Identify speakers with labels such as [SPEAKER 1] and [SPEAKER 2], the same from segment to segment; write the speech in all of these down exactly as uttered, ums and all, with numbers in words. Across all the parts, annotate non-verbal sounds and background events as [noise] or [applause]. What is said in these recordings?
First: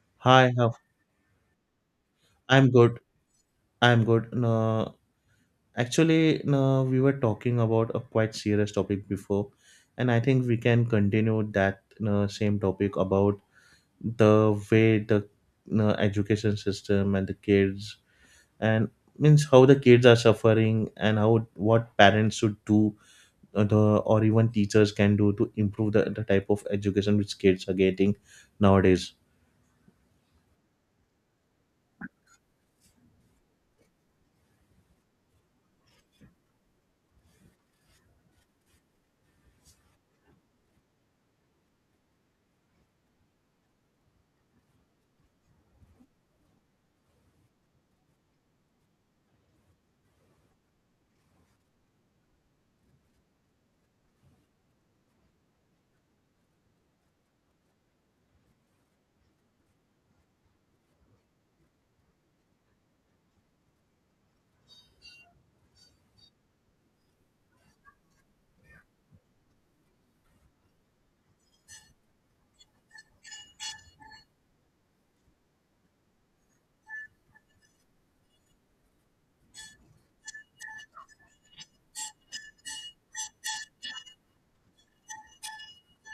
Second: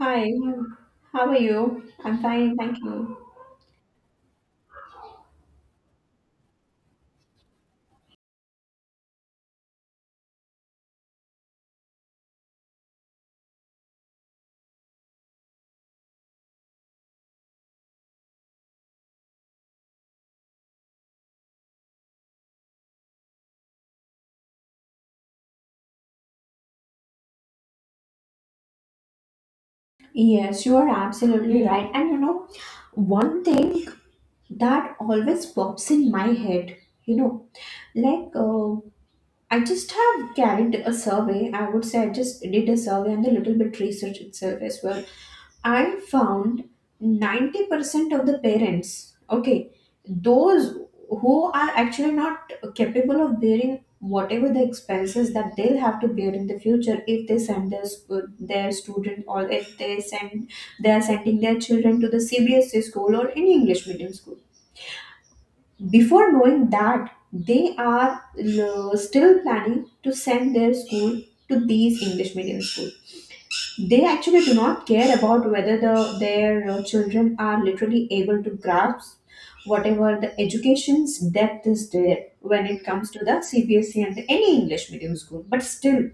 [SPEAKER 1] Hi,
[SPEAKER 2] Hi, how
[SPEAKER 1] how are you? I'm fine,
[SPEAKER 2] I'm
[SPEAKER 1] thank
[SPEAKER 2] good.
[SPEAKER 1] you.
[SPEAKER 2] I'm good. No, actually, no, we were talking about a quite serious topic before, and I think we can continue that no, same topic about the way the no, education system and the kids and means how the kids are suffering and how what parents should do uh, the or even teachers can do to improve the, the type of education which kids are getting nowadays.
[SPEAKER 1] Yes, you are absolutely right. And you know, one thing that always pops in my head, you know, like uh, I just have carried a survey. I would say I just did a survey and a little bit research itself as well. I found ninety percent of the parents, okay, those who are actually not capable of bearing whatever the expenses that they'll have to bear in the future if they send their, sc- their student, or if they send, they are sending their children to the C B S E school or any English medium school. Before knowing that, they are l- still planning to send their school to these English medium schools. They actually do not care about whether the, their uh, children are literally able to grasp whatever the education's depth is there when it comes to the C B S E and any English medium school. But still,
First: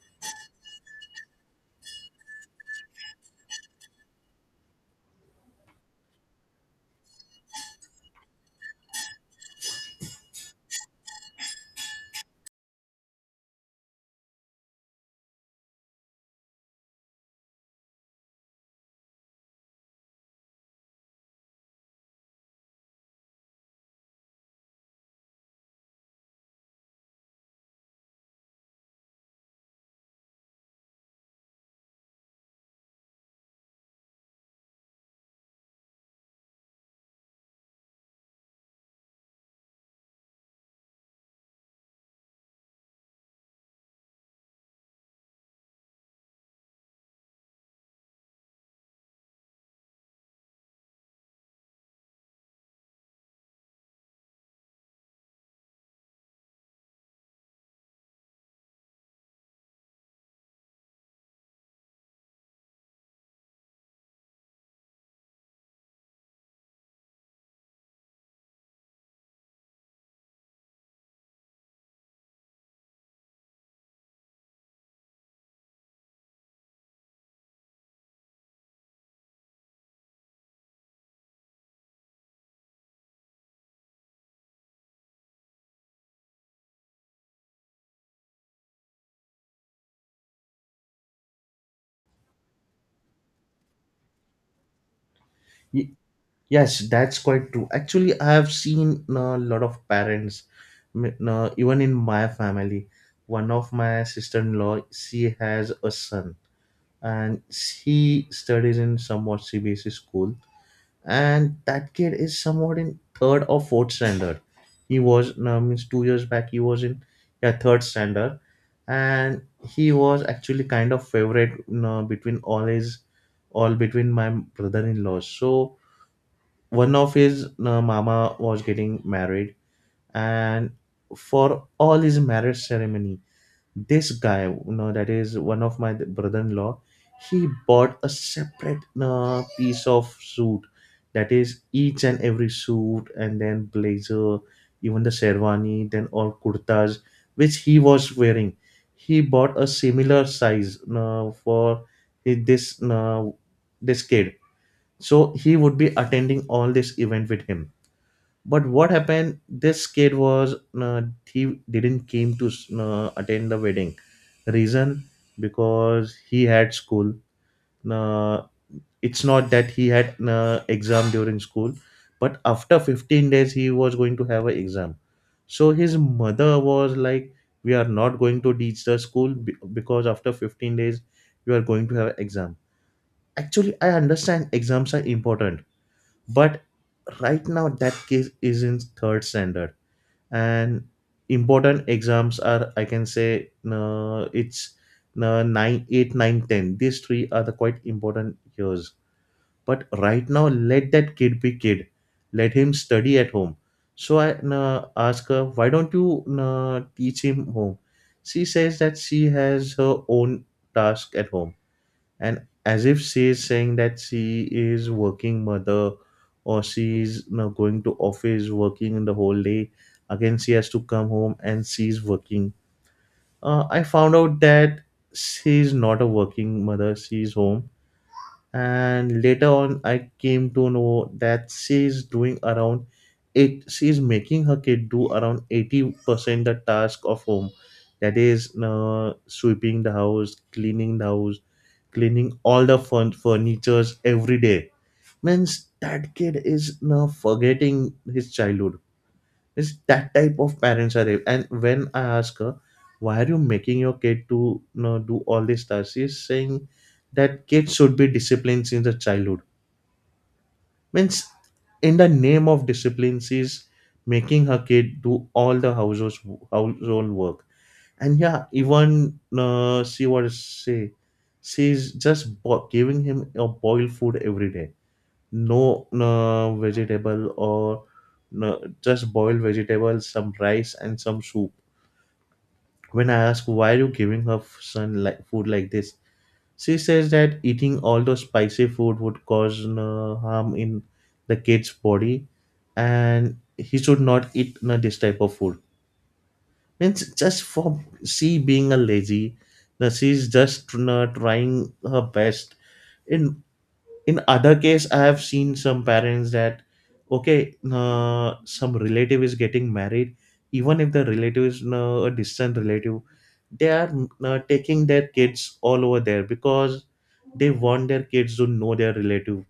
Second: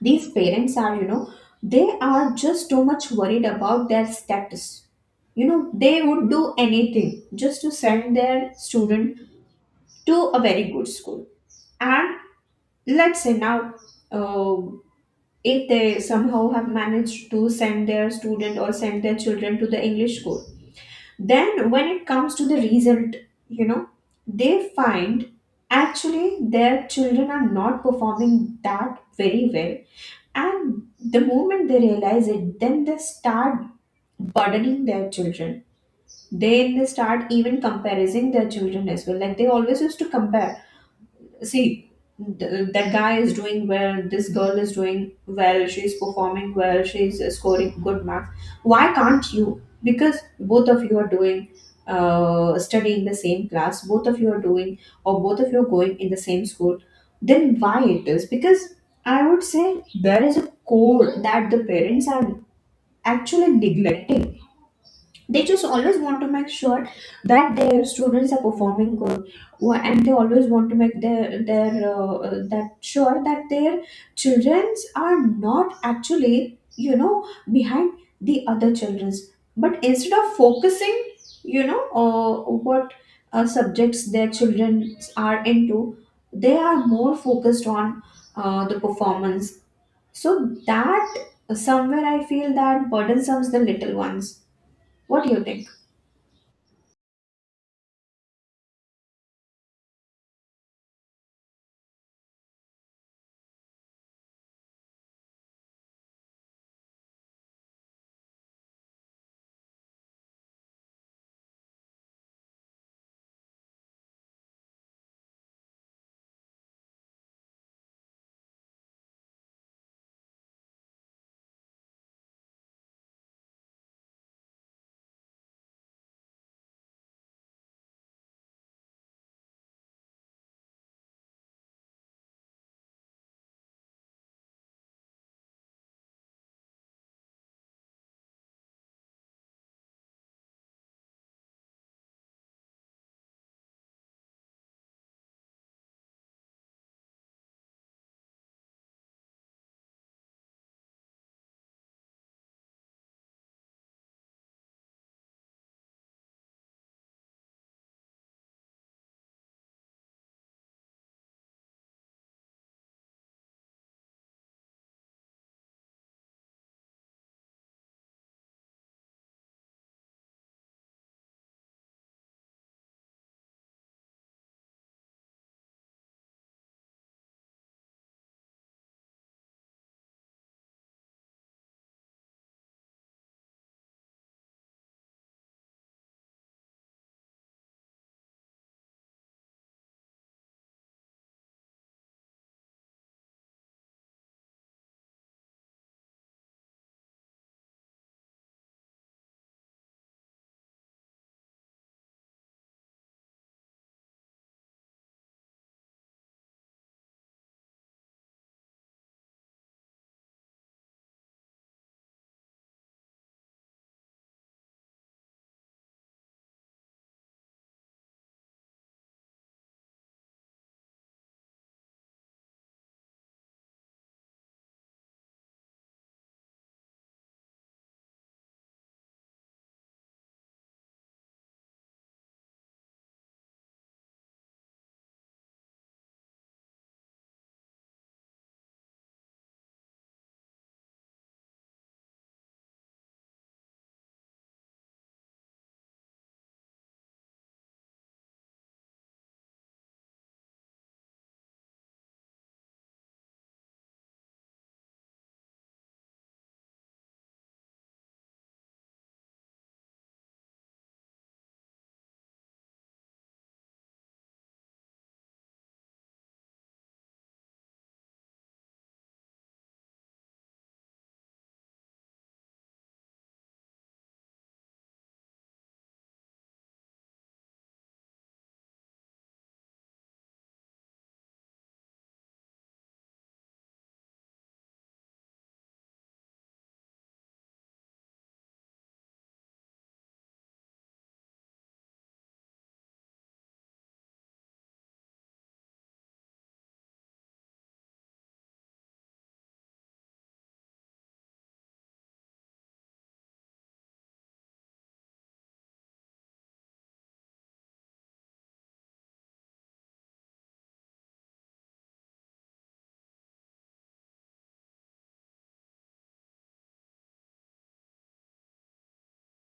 [SPEAKER 1] these parents are, you know, they are just too much worried about their status. You know, they would do anything just to send their student to a very good school. And let's say now, uh, if they somehow have managed to send their student or send their children to the English school, then when it comes to the result, you know, they find actually their children are not performing that very well. And the moment they realize it, then they start burdening their children. Then they start even comparing their children as well. Like they always used to compare, see, th- that guy is doing well, this girl is doing well, she's performing well, she's uh, scoring good marks, why can't you? Because both of you are doing, uh, studying the same class, both of you are doing, or both of you are going in the same school, then why it is? Because I would say there is a code that the parents are actually neglecting. They just always want to make sure that their students are performing good. Wha- and they always want to make their their uh, uh, that sure that their childrens are not actually, you know, behind the other children's, but instead of focusing, you know, uh, what uh, subjects their children are into, they are more focused on uh, the performance. So that somewhere I feel that burdensome the little ones. What do you think?
[SPEAKER 2] Yes, that's quite true. Actually, I have seen a lot of parents, m- uh, even in my family. One of my sister-in-law, she has a son, and she studies in somewhat C B S E school, and that kid is somewhat in third or fourth standard. He was uh, means two years back. He was in yeah third standard, and he was actually kind of favorite you between all his all between my brother-in-law. So one of his uh, mama was getting married and for all his marriage ceremony this guy you know that is one of my brother-in-law, he bought a separate uh, piece of suit, that is each and every suit and then blazer, even the sherwani, then all kurtas which he was wearing. He bought a similar size uh, for his- this uh, this kid, so he would be attending all this event with him. But what happened, this kid was uh, he didn't came to uh, attend the wedding. Reason, because he had school. uh, it's not that he had uh, exam during school, but after fifteen days he was going to have an exam. So his mother was like, we are not going to teach the school be- because after fifteen days you are going to have exam. Actually, I understand exams are important, but right now that kid is in third standard, and important exams are, I can say, no, it's no, nine, eight, nine, ten. These three are the quite important years, but right now let that kid be kid, let him study at home. So I no, ask her, why don't you no, teach him home? She says that she has her own task at home, and as if she is saying that she is working mother or she is, you know, going to office, working in the whole day, again she has to come home and she's working. uh, I found out that she's not a working mother, she's home. And later on I came to know that she's doing around it, she's making her kid do around eighty percent the task of home. That is uh, sweeping the house, cleaning the house, cleaning all the fun- furnitures every day. Means that kid is now forgetting his childhood. It's that type of parents are there. And when I ask her, why are you making your kid to, you know, do all this stuff? She's saying that kids should be disciplined since the childhood. Means in the name of discipline, she's making her kid do all the household household work. And yeah, even uh, she was say she's just bo- giving him a boiled food every day. No, no vegetable or no, just boiled vegetables, some rice and some soup. When I ask why are you giving her son like food like this, she says that eating all those spicy food would cause no harm in the kid's body, and he should not eat no, this type of food. Means just for she being a lazy, now she's just tr- uh, trying her best. In in other case, I have seen some parents that okay, uh, some relative is getting married, even if the relative is uh, a distant relative, they are uh, taking their kids all over there because they want their kids to know their relative.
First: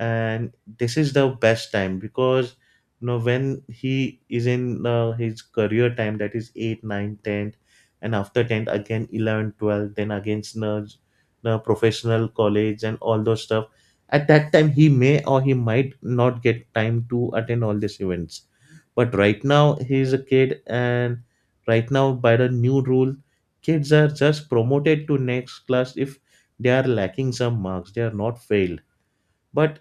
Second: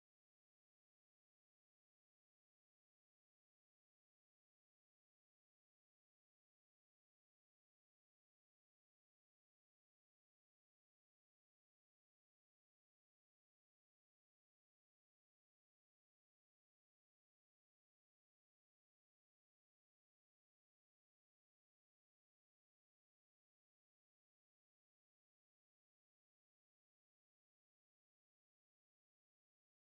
[SPEAKER 2] And this is the best time because, you know, when he is in uh, his career time, that is eight nine, ten, and after ten again eleven, twelve. Then against the, the professional college and all those stuff, at that time he may or he might not get time to attend all these events. But right now he is a kid, and right now by the new rule kids are just promoted to next class if they are lacking some marks, they are not failed. But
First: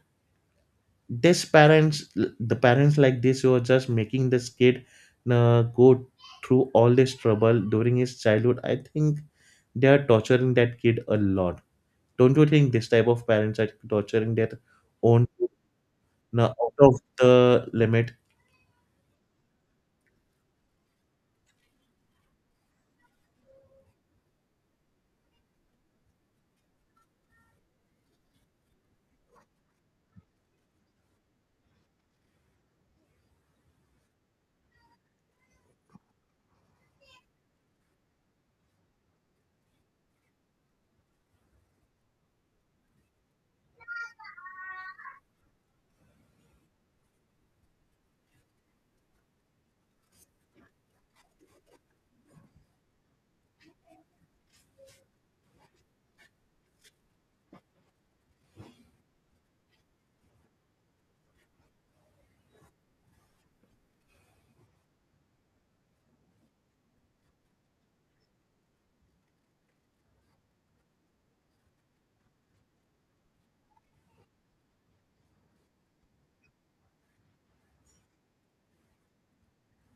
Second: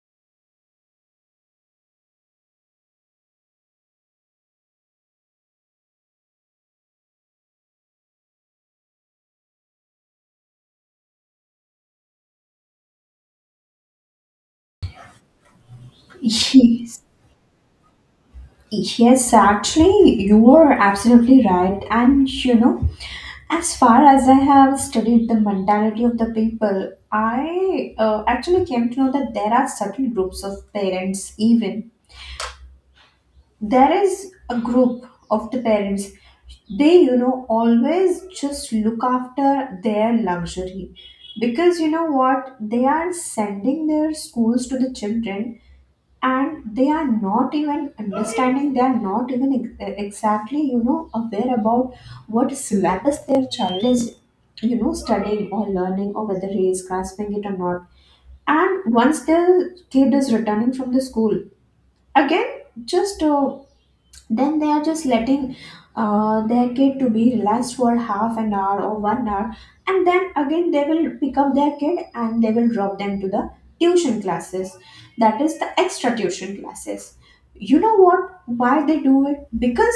[SPEAKER 2] this parents, the parents like this who are just making this kid uh, go through all this trouble during his childhood, I think they are torturing that kid a lot. Don't you think this type of parents are torturing their own uh, out of
[SPEAKER 1] Yes,
[SPEAKER 2] the limit?
[SPEAKER 1] yes, actually, you are absolutely right. And you know, as far as I have studied the mentality of the people, I uh, actually came to know that there are certain groups of parents, even. There is a group of the parents, they, you know, always just look after their luxury. Because you know what? They are sending their schools to the children, and they are not even understanding, they are not even ex- e-, exactly, you know, aware about what syllabus their child is, you know, studying or learning, or whether he is grasping it or not. And once the kid is returning from the school, again, just uh, then they are just letting uh, their kid to be relaxed for half an hour or one hour, and then again they will pick up their kid and they will drop them to the tuition classes, that is the extra tuition classes. You know what, why they do it? Because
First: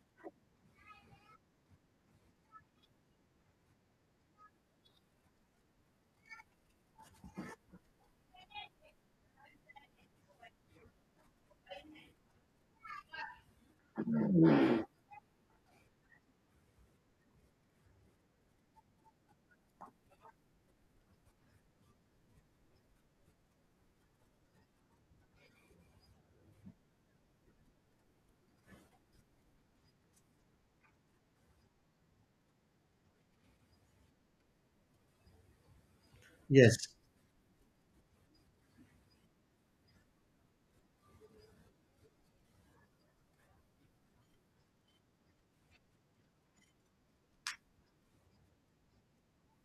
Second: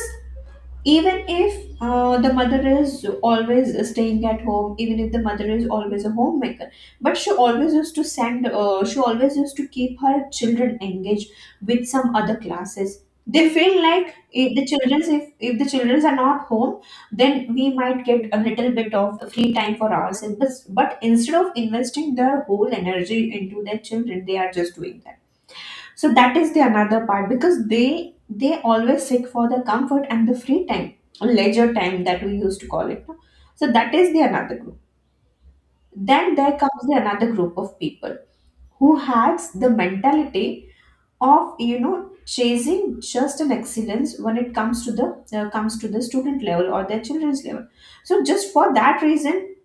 [SPEAKER 1] even if uh, the mother is always staying at home, even if the mother is always a homemaker, but she always used to send, uh, she always used to keep her children engaged with some other classes. They feel like if the children, if, if the children are not home, then we might get a little bit of free time for ourselves, but, but instead of investing their whole energy into their children, they are just doing that. So that is the another part, because they they always seek for the comfort and the free time, or leisure time that we used to call it, no? So that is the another group. Then there comes
[SPEAKER 2] Yes,
[SPEAKER 1] the another group of people who has the mentality of, you know, chasing just an excellence when it comes to the uh, comes to the student level or their children's level. So just for that reason,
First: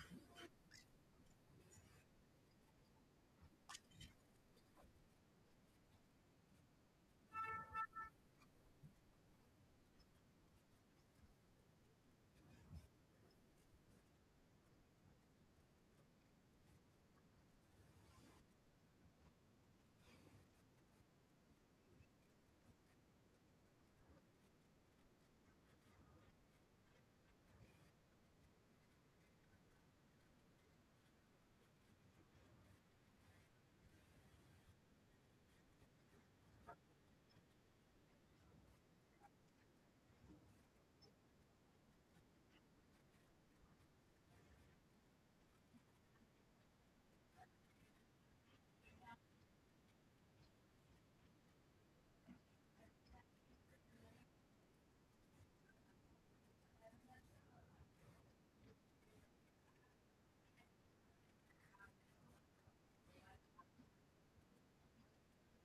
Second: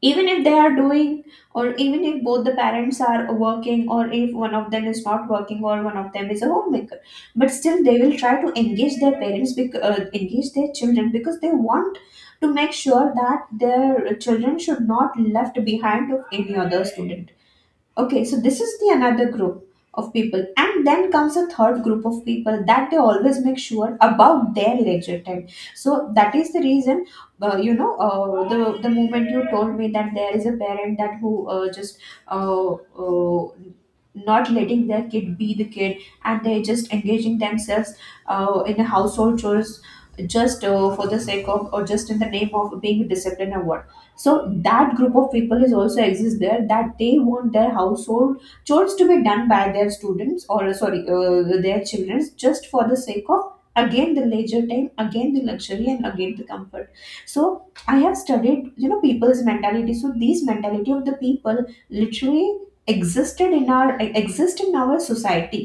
[SPEAKER 1] even if they are doing, or even if both the parents are working, or if one of them is not working, or one of them is a homemaker, but still they will try to engage their parents bec- uh, engage their children, because they want to make sure that their children should not left behind of any other student. Okay, so this is the another group of people, and then comes a third group of people that they always make sure about their leisure time. So that is the reason, uh, you know, uh, the the moment you told me that there is a parent that who uh, just uh, uh, not letting their kid be the kid, and they just engaging themselves uh, in a household chores, just uh, for the sake of, or just in the name of being disciplined or what. So that group of people is also exists there, that they want their household chores to be done by their students, or sorry, uh, their children, just for the sake of, again, the leisure time, again the luxury, and again the comfort. So I have studied, you know, people's mentality, so these mentality of the people literally existed in our, exist in our society.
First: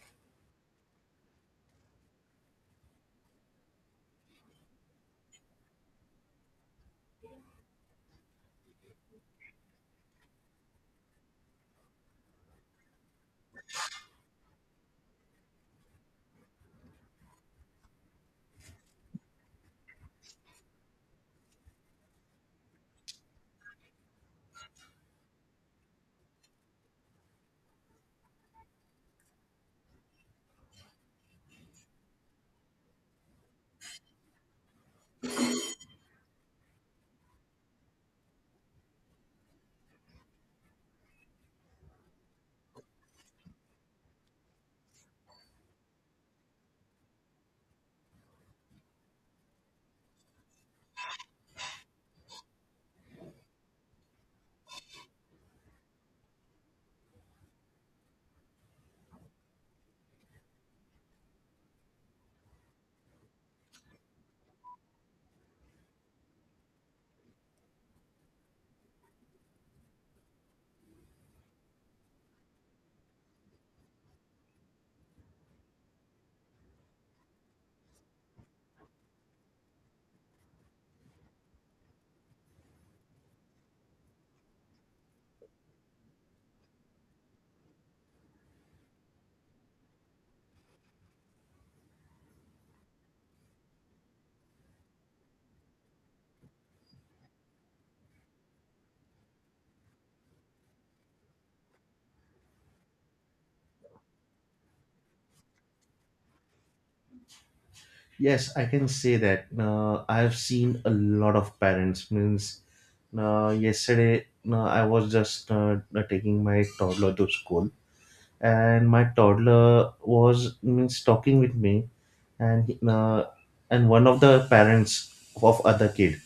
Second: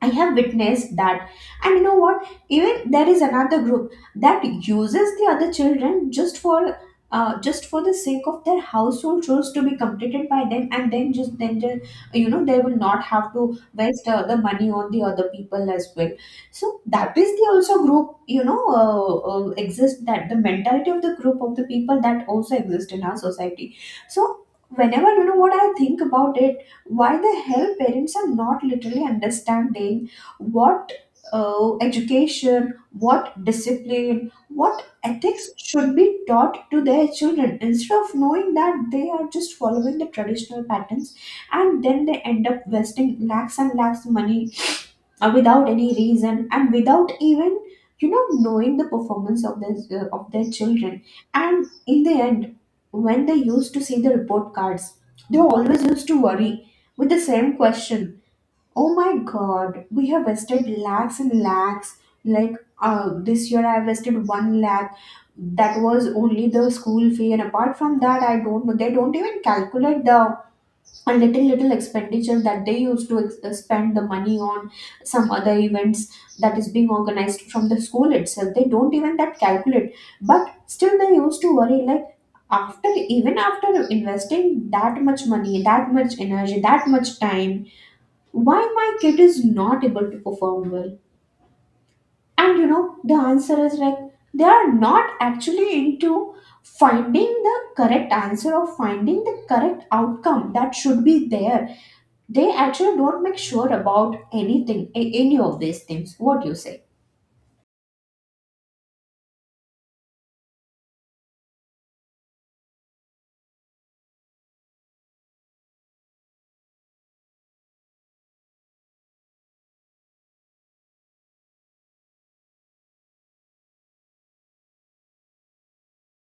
[SPEAKER 1] I have witnessed that. And you know what? Even there is another group that uses the other children just for uh, just for the sake of their household chores to be completed by them, and then just then the- you know, they will not have to waste uh, the money on the other people as well. So that is the also group, you know, uh, uh, exist, that the mentality of the group of the people that also exist in our society. So whenever, you know what, I think about it, why the hell parents are not literally understanding what uh, education, what discipline, what ethics should be taught to their children? Instead of knowing that, they are just following the traditional patterns, and then they end up wasting lakhs and lakhs of money uh, without any reason, and without even, you know, knowing the performance of this uh, of their children. And in the end, when they used to see the report cards, they always used to worry with the same question: oh my god, we have wasted lakhs and lakhs. Like, uh, this year I wasted one lakh, that was only the school fee, and apart from that, I don't know, they don't even calculate the, and little little expenditure that they used to ex- uh, spend the money on some other events that is being organized from the school itself, they don't even that calculate. But still they used to worry, like, after, even after investing that much money, that much energy, that much time, why my kid is not able to perform well? And you know, the answer is like, they are not actually into finding the correct answer, or finding the correct outcome that should be there. They actually don't make sure about anything, a- any of these things. What do you say?
[SPEAKER 2] yes, I can say that uh, I have seen a lot of parents, means uh, yesterday uh, i was just uh, taking my toddler to school, and my toddler was means talking with me, and he- uh, and one of the parents of other kid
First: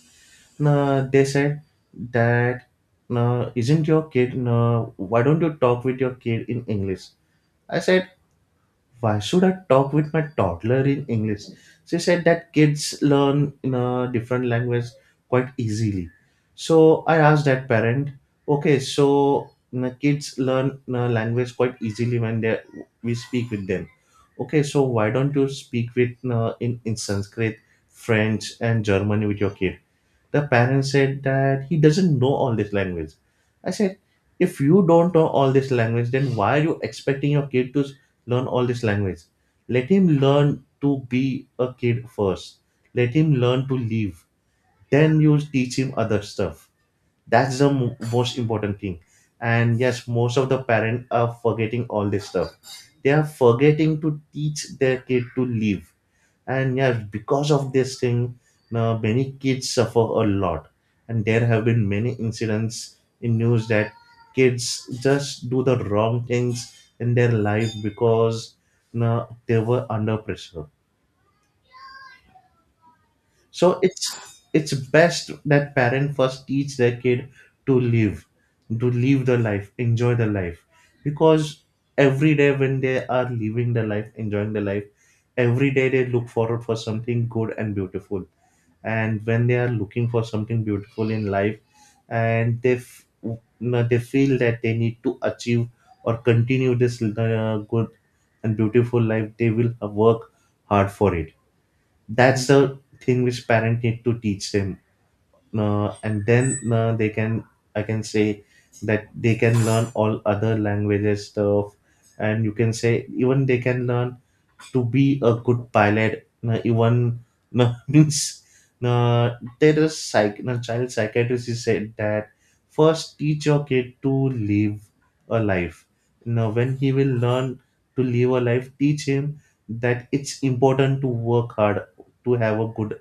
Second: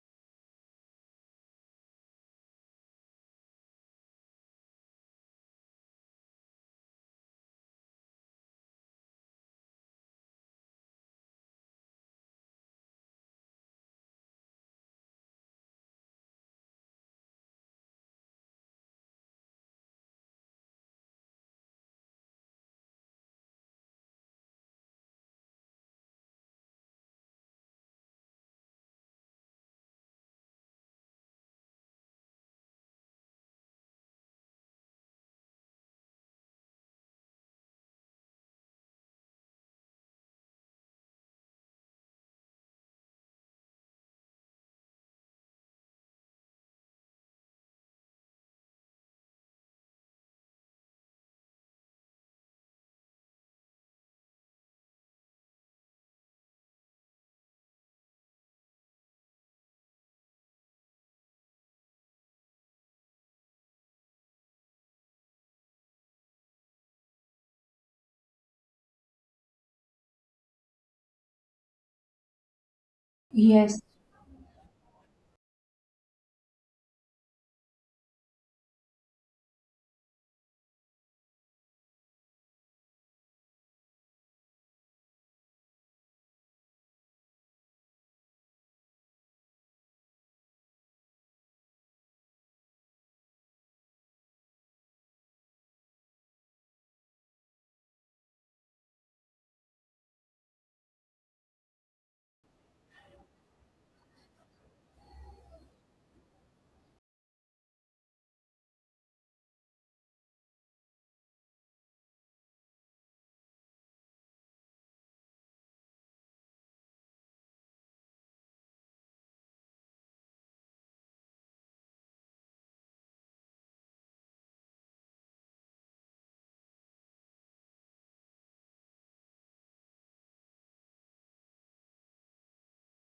[SPEAKER 2] uh, they said that no, isn't your kid no? Why don't you talk with your kid in English? I said, why should I talk with my toddler in English? She said that kids learn in a different language quite easily. So I asked that parent, okay, so, you know, kids learn, you know, language quite easily when they we speak with them. Okay, so why don't you speak with, you know, in in Sanskrit, French, and German with your kid? The parent said that he doesn't know all this language. I said, if you don't know all this language, then why are you expecting your kid to s- learn all this language? Let him learn to be a kid first. Let him learn to live. Then you teach him other stuff. That's the mo- most important thing. And yes, most of the parents are forgetting all this stuff. They are forgetting to teach their kid to live. And yes, because of this thing, now many kids suffer a lot. And there have been many incidents in news that kids just do the wrong things in their life because now they were under pressure. So
[SPEAKER 1] Yes,
[SPEAKER 2] it's it's best that parent first teach their kid to live, to live the life, enjoy the life. Because every day when they are living the life, enjoying the life, every day they look forward for something good and beautiful. And when they are looking for something beautiful in life, and they f- you know, they feel that they need to achieve or continue this uh, good and beautiful life, they will work hard for it. That's the thing which parent need to teach them. Uh, and then uh, they can, I can say, that they can learn all other languages stuff. And you can say, even they can learn to be a good pilot na, even na [laughs] means na, there is psych na child psychiatrist is said that first teach your kid to live a life. Now when he will learn to live a life, teach him that it's important to work hard to have a good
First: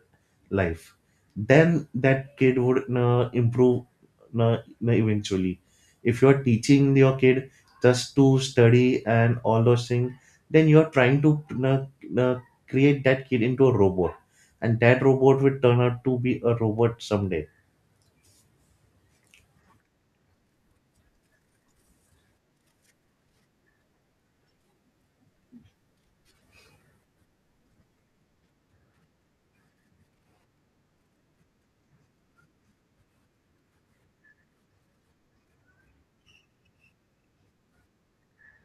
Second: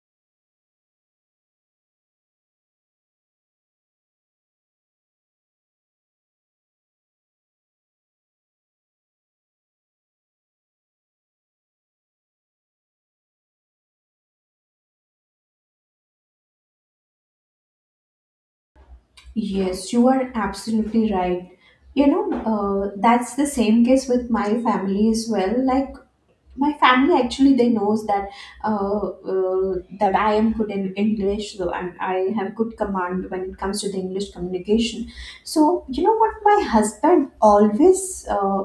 [SPEAKER 2] life. Then that kid would uh, improve uh, eventually. If you're teaching your kid just to study and all those things, then you're trying to uh, uh, create that kid into a robot, and that robot will turn out to be a robot someday.
[SPEAKER 1] Yes, you are absolutely right. You know, uh, that's the same case with my family as well. Like, my family actually they knows that uh, uh, that I am good in English, so I'm, I have good command when it comes to the English communication. So you know what, my husband always uh,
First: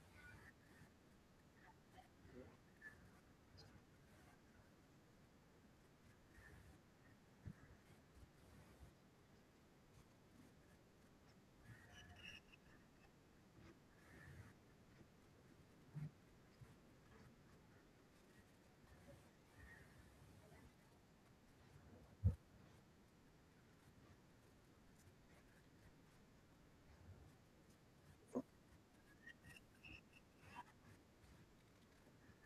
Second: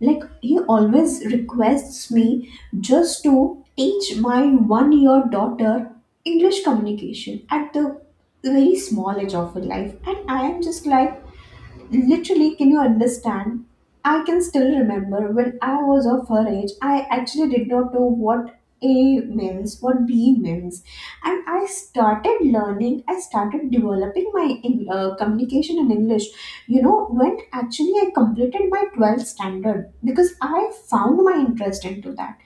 [SPEAKER 1] like, he always requests me just to teach my one year daughter English communication at the very small age of her life, and I am just like, literally, can you understand? I can still remember when I was of her age, I actually did not know what A means, what B means. And I started learning, I started developing my in, uh, communication in English, you know, when actually I completed my twelfth standard, because I found my interest into that.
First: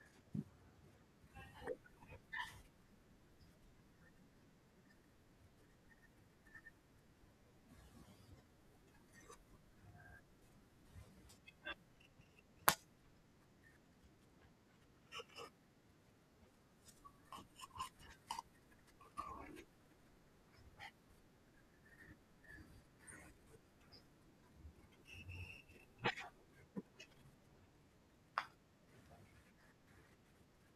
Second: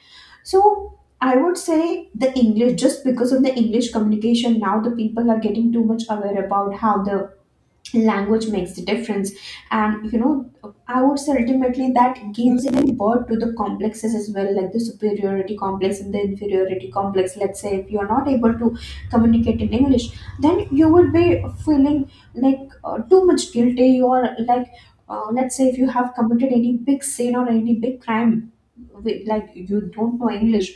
[SPEAKER 1] So I would say the English, just because of the English communication, now the people are getting too much aware about how the language makes the difference. And you know, I would say ultimately that gives even birth to the complexes as well, like the superiority complex and the inferiority complex. Let's say if you are not able to communicate in English, then you would be feeling like uh, too much guilty, or like, uh, let's say if you have committed any big sin or any big crime, with, like, you don't know English,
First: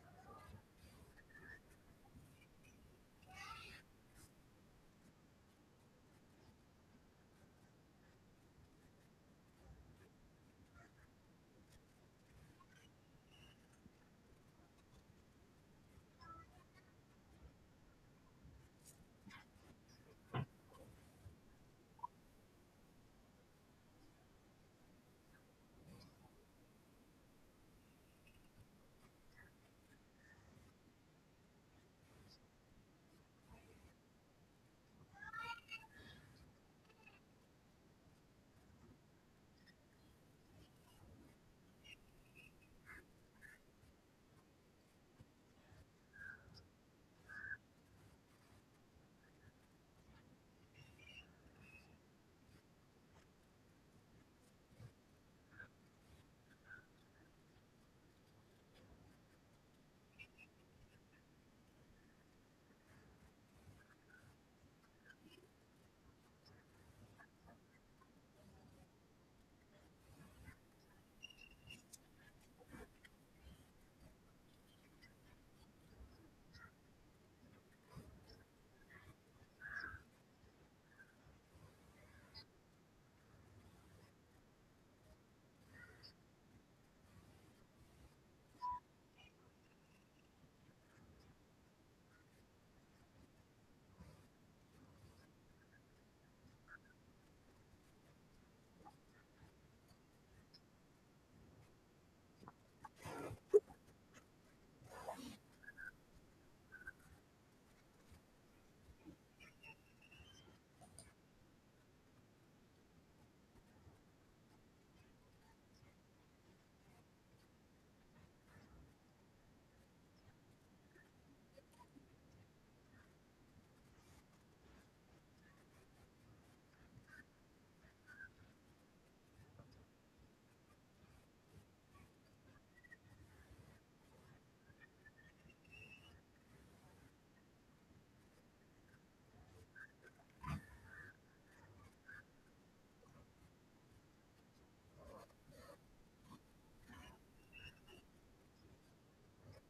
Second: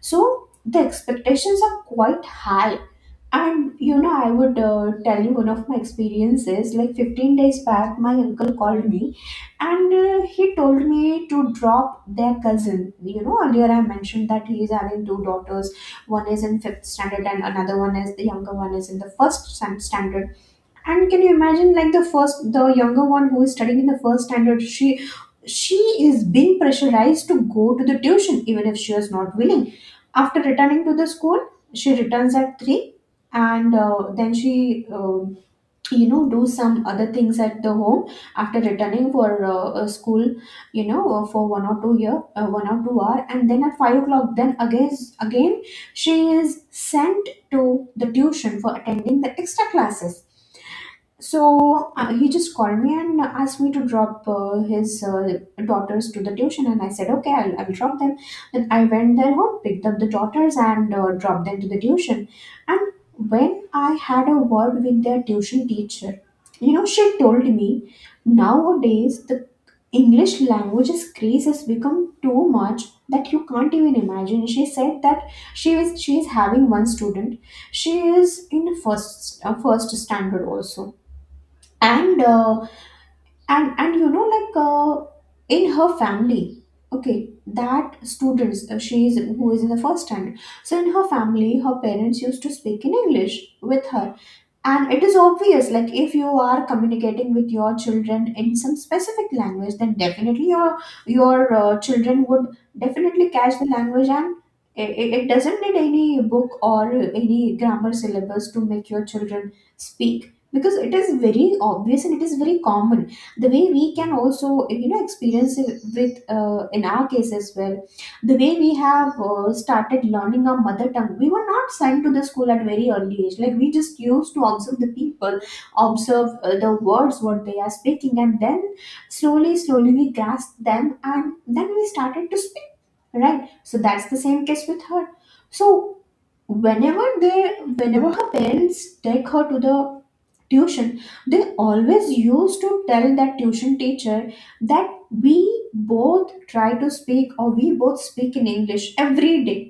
[SPEAKER 1] so the expectations are quite high. And you know, I would uh, tell you one of my experiences. Like fifteen days back, my uncle called me, and uh, he told me to drop their cousin. You know, earlier I mentioned that he is having two daughters. One is in fifth standard and another one is the younger one is in the first stan- standard. And can you imagine, like the first, the younger one who is studying in the first standard, she she is being pressurized to go to the tuition, even if she is not willing. After returning to the school, she returns at three, and uh, then she uh, you know do some other things at the home after returning for uh, uh, school you know uh, for one or two year uh, one or two hour and then at five o'clock then again again she is sent to the tuition for attending the extra classes. So uh, he just called me and asked me to drop uh, his uh, daughters to the tuition, and I said, "Okay, I'll, I'll drop them." Then I went there home, picked up the daughters, and uh, dropped them to the tuition when I had a word with their tuition teacher. You know, she told me nowadays the English language's craze has become too much that you can't even imagine. She said that she is she is having one student. She is in first uh, first standard also, and uh, and and you know like uh, in her family, okay, that students uh, she is who is in the first standard. So in her family, her parents used to speak in English with her, and it is obvious, like if you are communicating with your children in some specific language, then definitely your your uh, children would definitely catch the language, and it, it it doesn't need any book or any grammar syllabus to make your children speak, because it is very obvious and it is very common. The way we can also, you know, experience it with uh, in our case as well, the way we have uh, started learning our mother tongue, we were not sent to the school at very early age, like we just used to observe the people, observe uh, the words what they are speaking, and then slowly slowly we grasped them, and then we started to speak. Right, so that's the same case with her. So whenever they whenever her parents take her to the tuition, they always used to tell that tuition teacher that we both try to speak, or we both speak in English every day,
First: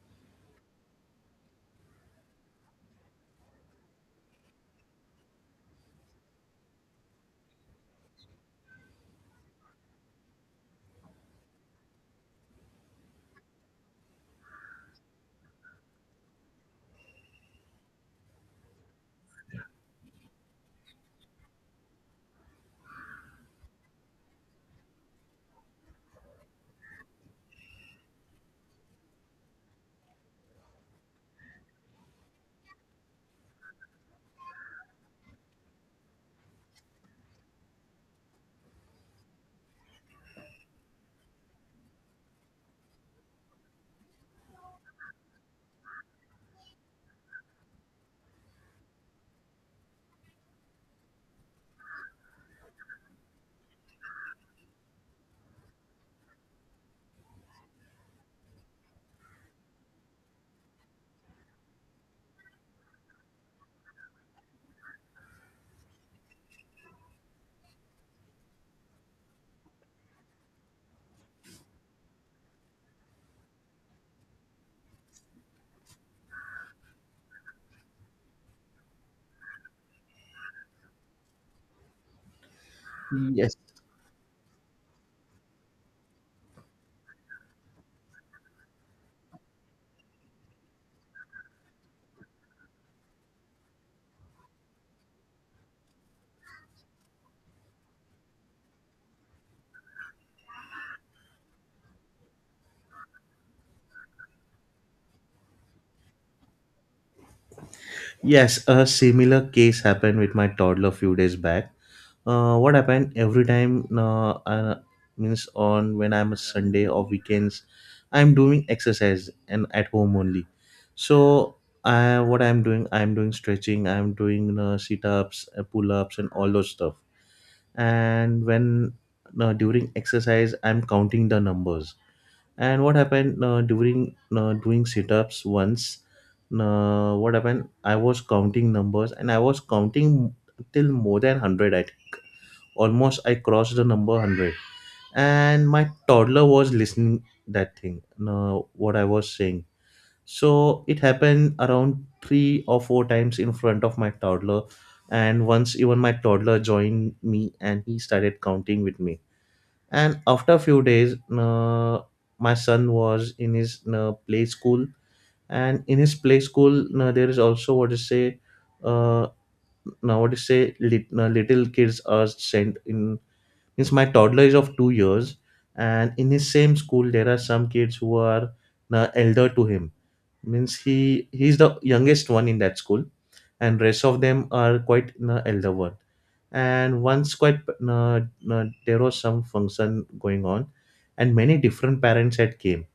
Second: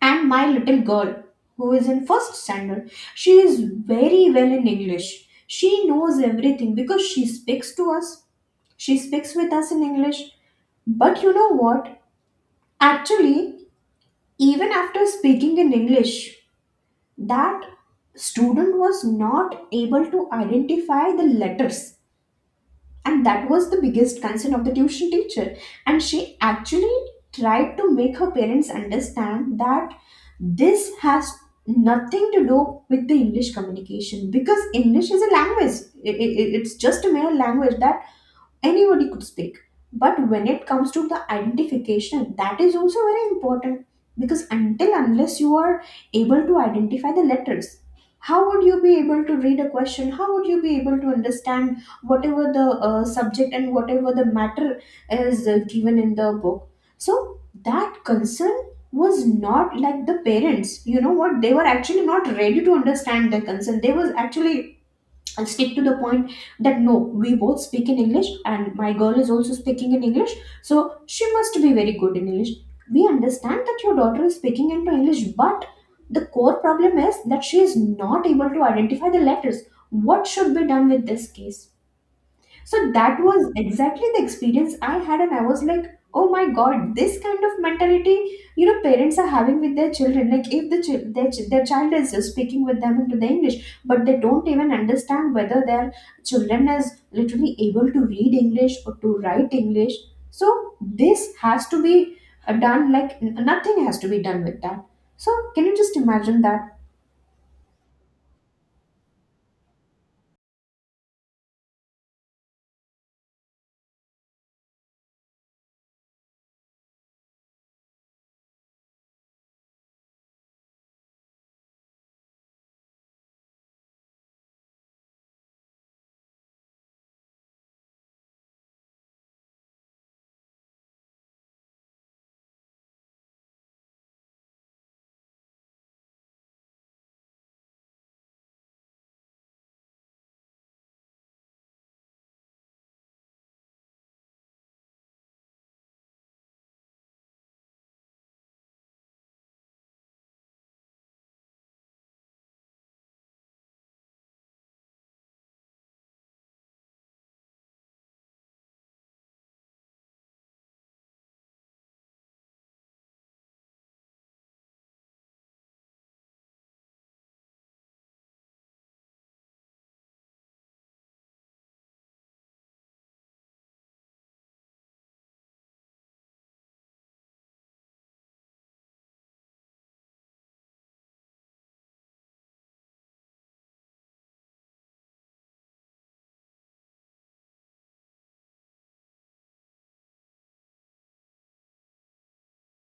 [SPEAKER 1] and my little girl who is in first standard, she is very well in English. She knows everything because she speaks to us, she speaks with us in English. But you know what? Actually, even after speaking in English, that student was not able to identify the letters. And that was the biggest concern of the tuition teacher, and she actually tried to make her parents understand that this has nothing to do with the English communication, because English is a language. It it it's just a mere language that anybody could speak, but when it comes to the identification, that is also very important. Because until unless you are able to identify the letters, how would you be able to read a question, how would you be able to understand whatever the uh, subject and whatever the matter is uh, given in the book? So that concern was not, like, the parents, you know what, they were actually not ready to understand the concern, they was actually and stick to the point that no, we both speak in English and my girl is also speaking in English, so she must be very good in English. We understand that your daughter is speaking into English, but the core problem is that she is not able to identify the letters. What should be done with this case? So that was
[SPEAKER 2] Yes,
[SPEAKER 1] exactly the experience I had, and I was like, oh my god, this kind of mentality, you know, parents are having with their children. Like, if the chil- their, ch- their child is just speaking with them into the English, but they don't even understand whether their children is literally able to read English or to write English. So this has to be uh, done. Like n- nothing has to be done with that. So can you just imagine that?
[SPEAKER 2] yes, a similar case happened with my toddler a few days back. Uh, what happened, every time uh, uh, means on when I'm a Sunday or weekends, I'm doing exercise and at home only. So I, what I'm doing, I'm doing stretching, I'm doing uh, sit-ups, uh, pull-ups, and all those stuff. And when uh, during exercise I'm counting the numbers. And what happened, uh, during uh, doing sit-ups once, uh, what happened, I was counting numbers, and I was counting till more than one hundred. Almost I crossed the number one hundred, and my toddler was listening that thing no, what I was saying. So it happened around three or four times in front of my toddler, and once even my toddler joined me and he started counting with me. And after a few days no, my son was in his no, play school. And in his play school no, there is also what to say uh, now what to say lit, no, little kids are sent in. Yes, my toddler is of two years, and in his same school, there are some kids who are uh, elder to him. Means he he's the youngest one in that school, and rest of them are quite uh, elder one. And once quite uh, uh, there was some function going on, and many different parents had came,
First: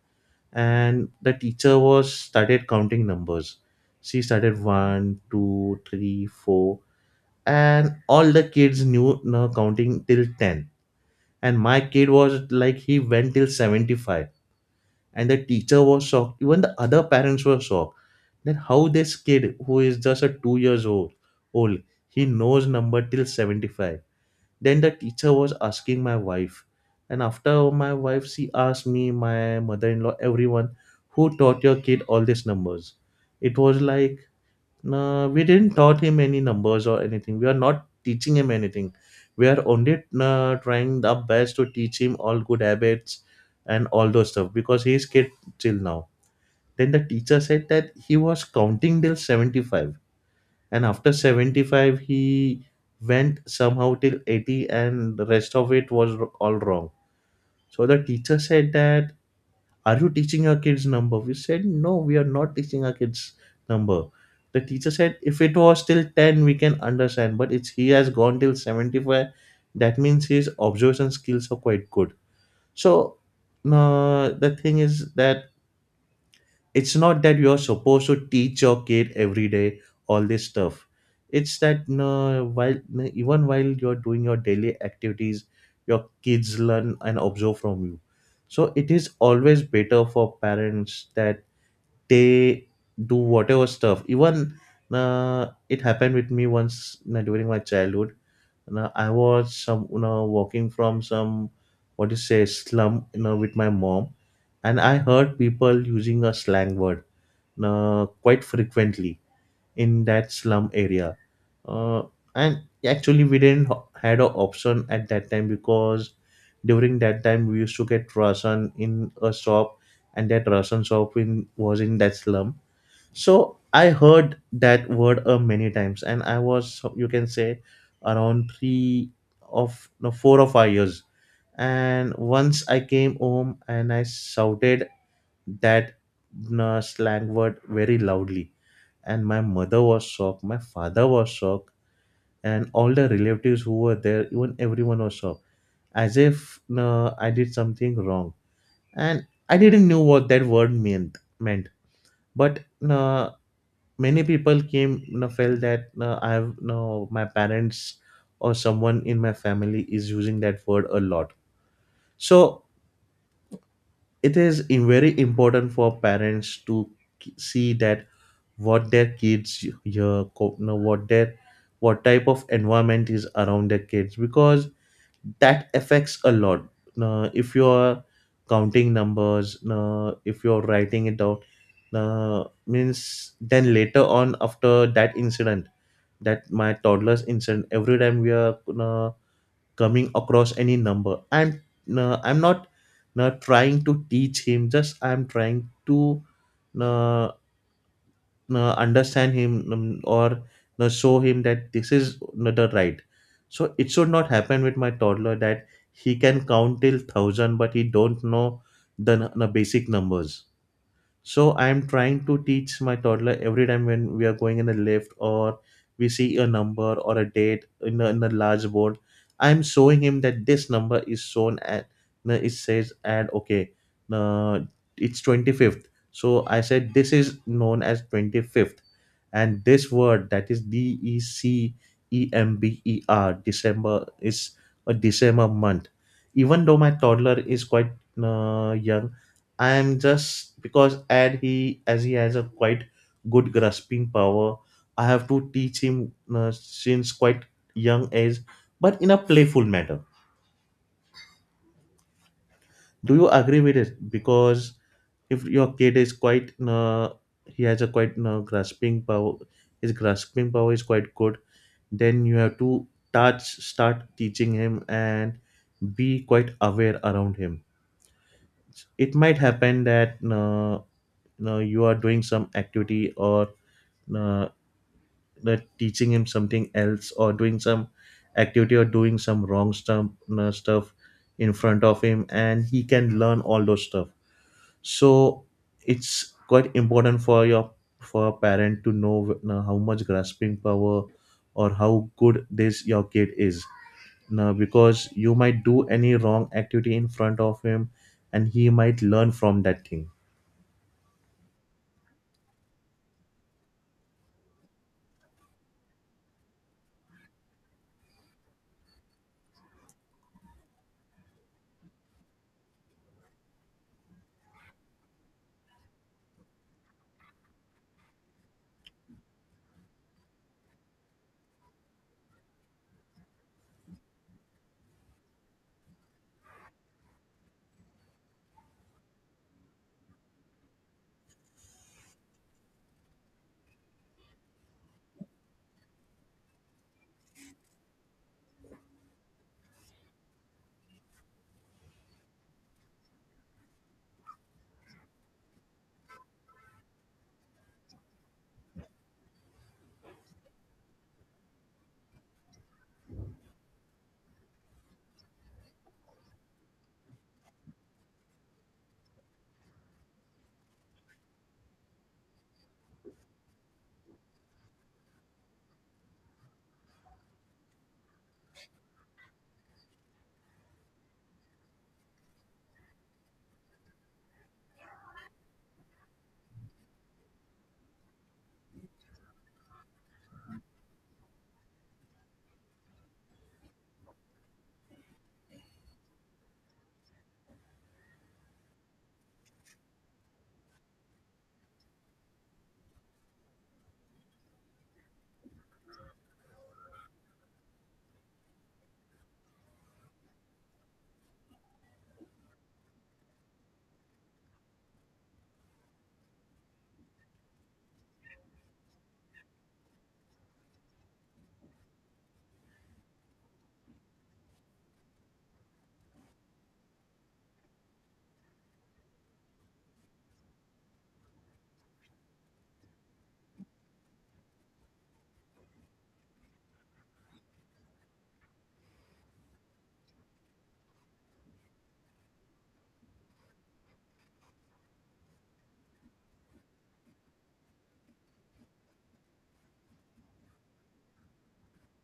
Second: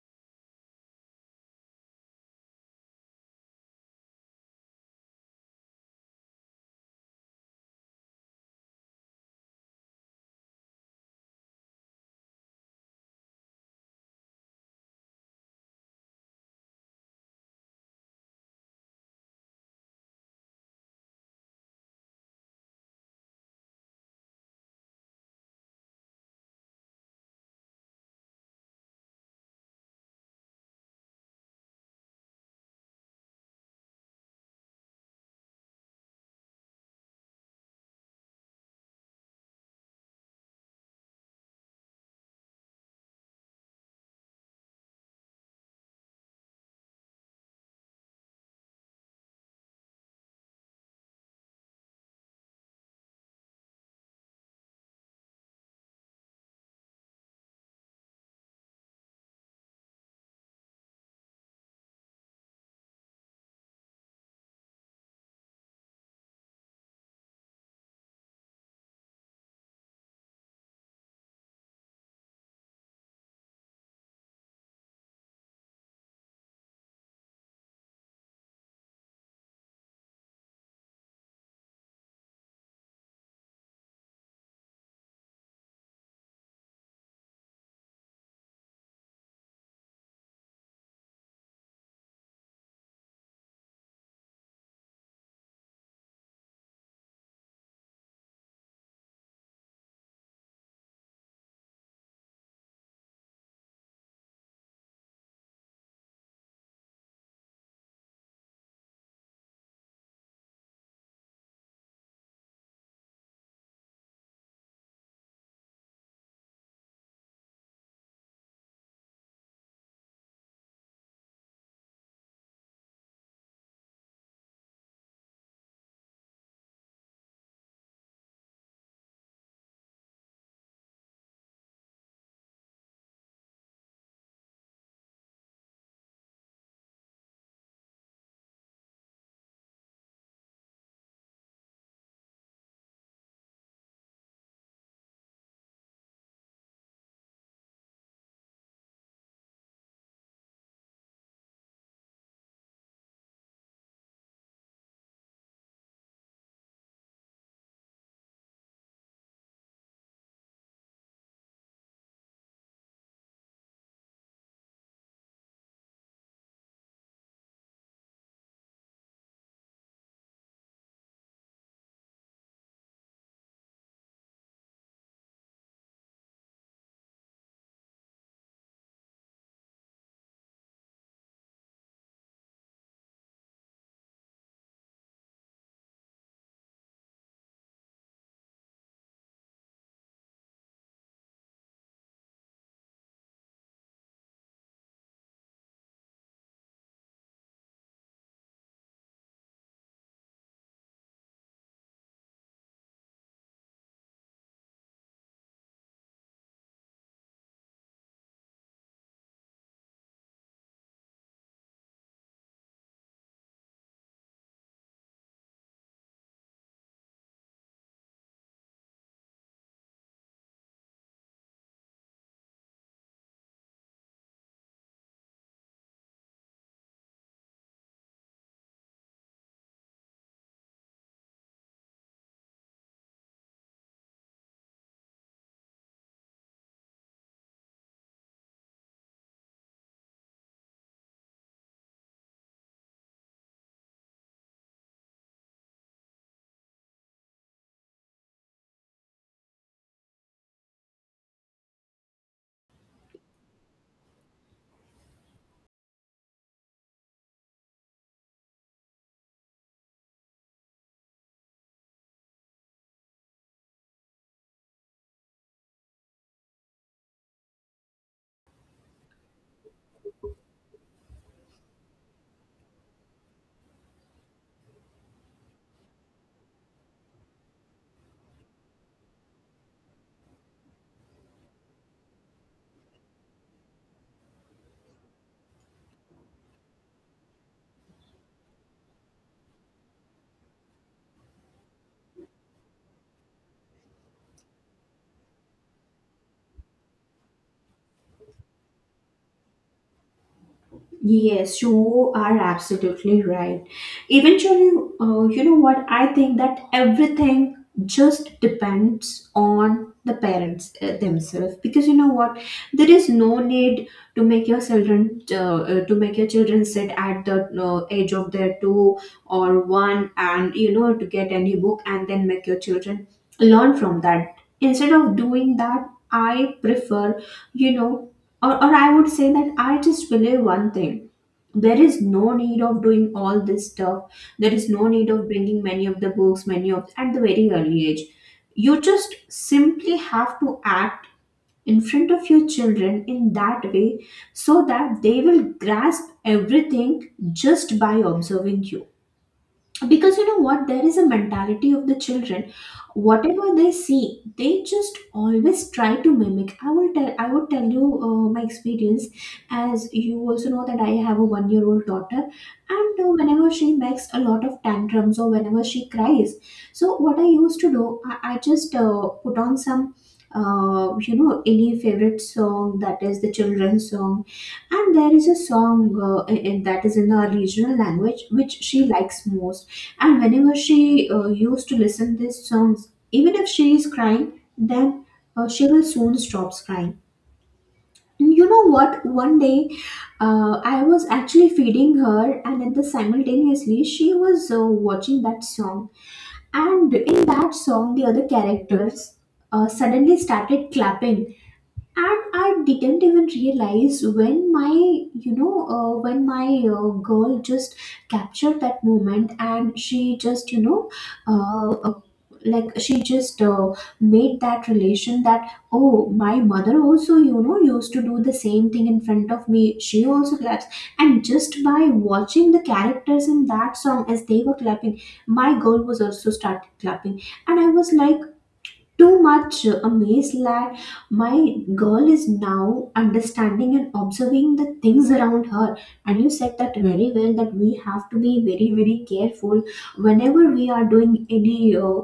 [SPEAKER 2] and the teacher was started counting numbers. She started one, two, three, four, and all the kids knew uh, counting till ten. And my kid was like, he went till seventy-five. And the teacher was shocked, even the other parents were shocked. Then how this kid who is just a two years old old he knows number till seventy-five? Then the teacher was asking my wife, and after my wife, she asked me, my mother-in-law, everyone, who taught your kid all these numbers? It was like, no, we didn't taught him any numbers or anything. We are not teaching him anything. We are only uh, trying the best to teach him all good habits and all those stuff because he is kid till now. Then the teacher said that he was counting till seventy-five, and after seventy-five he went somehow till eighty, and the rest of it was r- all wrong. So the teacher said that, are you teaching your kids number? We said no, we are not teaching our kids number. The teacher said, if it was till ten, we can understand, but it's he has gone till seventy-five. That means his observation skills are quite good. So uh, the thing is that, it's not that you're supposed to teach your kid every day all this stuff. It's that, no, while no, even while you're doing your daily activities, your kids learn and observe from you. So it is always better for parents that they do whatever stuff. Even uh, it happened with me once uh, during my childhood. uh, I was some, you know, walking from some, what do you say, slum, you know, with my mom, and I heard people using a slang word uh, quite frequently in that slum area. Uh, and actually, we didn't h- had an option at that time, because during that time we used to get rasan in a shop, and that rasan shop in was in that slum. So I heard that word uh, many times, and I was, you can say, around three of no four or five years. And once I came home and I shouted that uh, slang word very loudly, and my mother was shocked, my father was shocked, and all the relatives who were there, even everyone was shocked, as if uh, I did something wrong. And I didn't know what that word meant meant, but uh, many people came, you felt that uh, I have, no my parents or someone in my family is using that word a lot. So it is im- very important for parents to k- see that what their kids y- yeah, co- no, what their, what type of environment is around their kids, because that affects a lot. Now, if you are counting numbers, now, if you're writing it down now, means then later on after that incident, that my toddler's incident, every time we are now coming across any number, I'm now, I'm not not trying to teach him, just I'm trying to uh, uh, understand him, um, or uh, show him that this is not the right. So it should not happen with my toddler that he can count till a thousand but he don't know the, n- the basic numbers. So I am trying to teach my toddler every time when we are going in a lift, or we see a number or a date in a, in a large board. I'm showing him that this number is shown at, no, it says, and okay, uh, it's twenty-fifth. So I said, this is known as twenty-fifth, and this word that is d e c e m b e r, december is a december month. Even though my toddler is quite uh, young, I'm just because, and he as he has a quite good grasping power, I have to teach him uh, since quite young age, but in a playful manner. Do you agree with it? Because if your kid is quite uh, he has a quite uh, grasping power, his grasping power is quite good, then you have to touch start teaching him and be quite aware around him. It might happen that uh, you know, you are doing some activity, or uh, that teaching him something else, or doing some activity, or doing some wrong stuff, uh, stuff in front of him, and he can learn all those stuff. So it's quite important for your for a parent to know uh, how much grasping power or how good this your kid is now, because you might do any wrong activity in front of him, and he might learn from that thing.
[SPEAKER 1] Yes, you are absolutely right. Eventually, uh, you know what, I think that everything just depends on the parents uh, themselves, because you know what, there is no need to make your children uh, uh, to make your children sit at the uh, age of their two or one, and, you know, to get any book and then make your children learn from that. Instead of doing that, I prefer, you know, or, or I would say that I just believe one thing, there is no need of doing all this stuff, there is no need of bringing many of the books, many of at the very early age. You just simply have to act in front of your children in that way, so that they will grasp everything just by observing you. Because you know what, there is a mentality of the children, whatever they see, they just always try to mimic. i will tell I would tell you uh, my experience. As you also know that I have a one year old daughter, and uh, whenever she makes a lot of tantrums or whenever she cries, so what I used to do, i, I just uh, put on some uh, you know any favorite song, that is the children's song. And there is a song uh, in- in- that is in our regional language, which she likes most. And whenever she uh, used to listen these songs, even if she is crying, then uh, she will soon stop crying. And you know what? One day, uh, I was actually feeding her, and at the simultaneously, she was uh, watching that song. And in that song, the other characters uh, suddenly started clapping, and I didn't even realize when my, you know, uh, when my uh, girl just captured that moment, and she just, you know, uh, uh, like she just uh, made that relation that, oh, my mother also, you know, used to do the same thing in front of me, she also claps. And just by watching the characters in that song as they were clapping, my girl was also started clapping. And I was like, too much uh, amazed that my girl is now understanding and observing the things around her. And you said that very well, that we have to be very very careful whenever we are doing any uh,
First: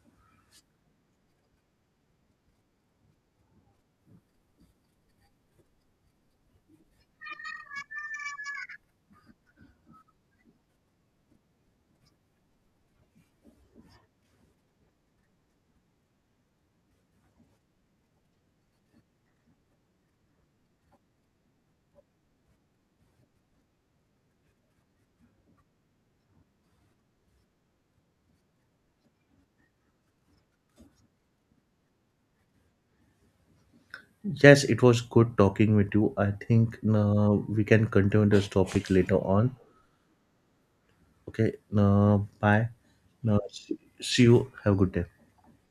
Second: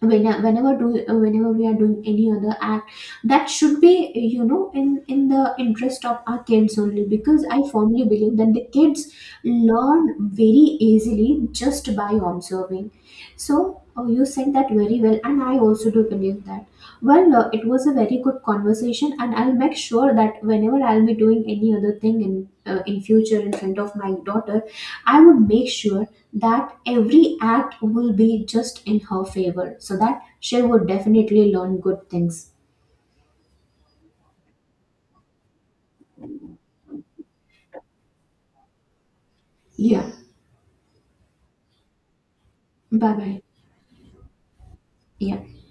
[SPEAKER 1] when whenever do uh, whenever we are doing any other act, that should be, you know, in in the interest of our kids only, because I firmly believe that the kids learn very easily just by observing. So oh, you said that very well, and I also do believe that. Well, uh, it was a very good conversation, and I'll make sure that whenever I'll be doing any other thing in uh, in future in front of my daughter, I would make sure that every act will be just in her favor, so that she would definitely learn good things.
[SPEAKER 2] Yes, it was good talking with you. I think uh, we can continue this topic later on.
[SPEAKER 1] Yeah.
[SPEAKER 2] Okay, uh, bye.
[SPEAKER 1] Bye
[SPEAKER 2] Uh,
[SPEAKER 1] bye.
[SPEAKER 2] see see you. Have a good day.
[SPEAKER 1] Yeah.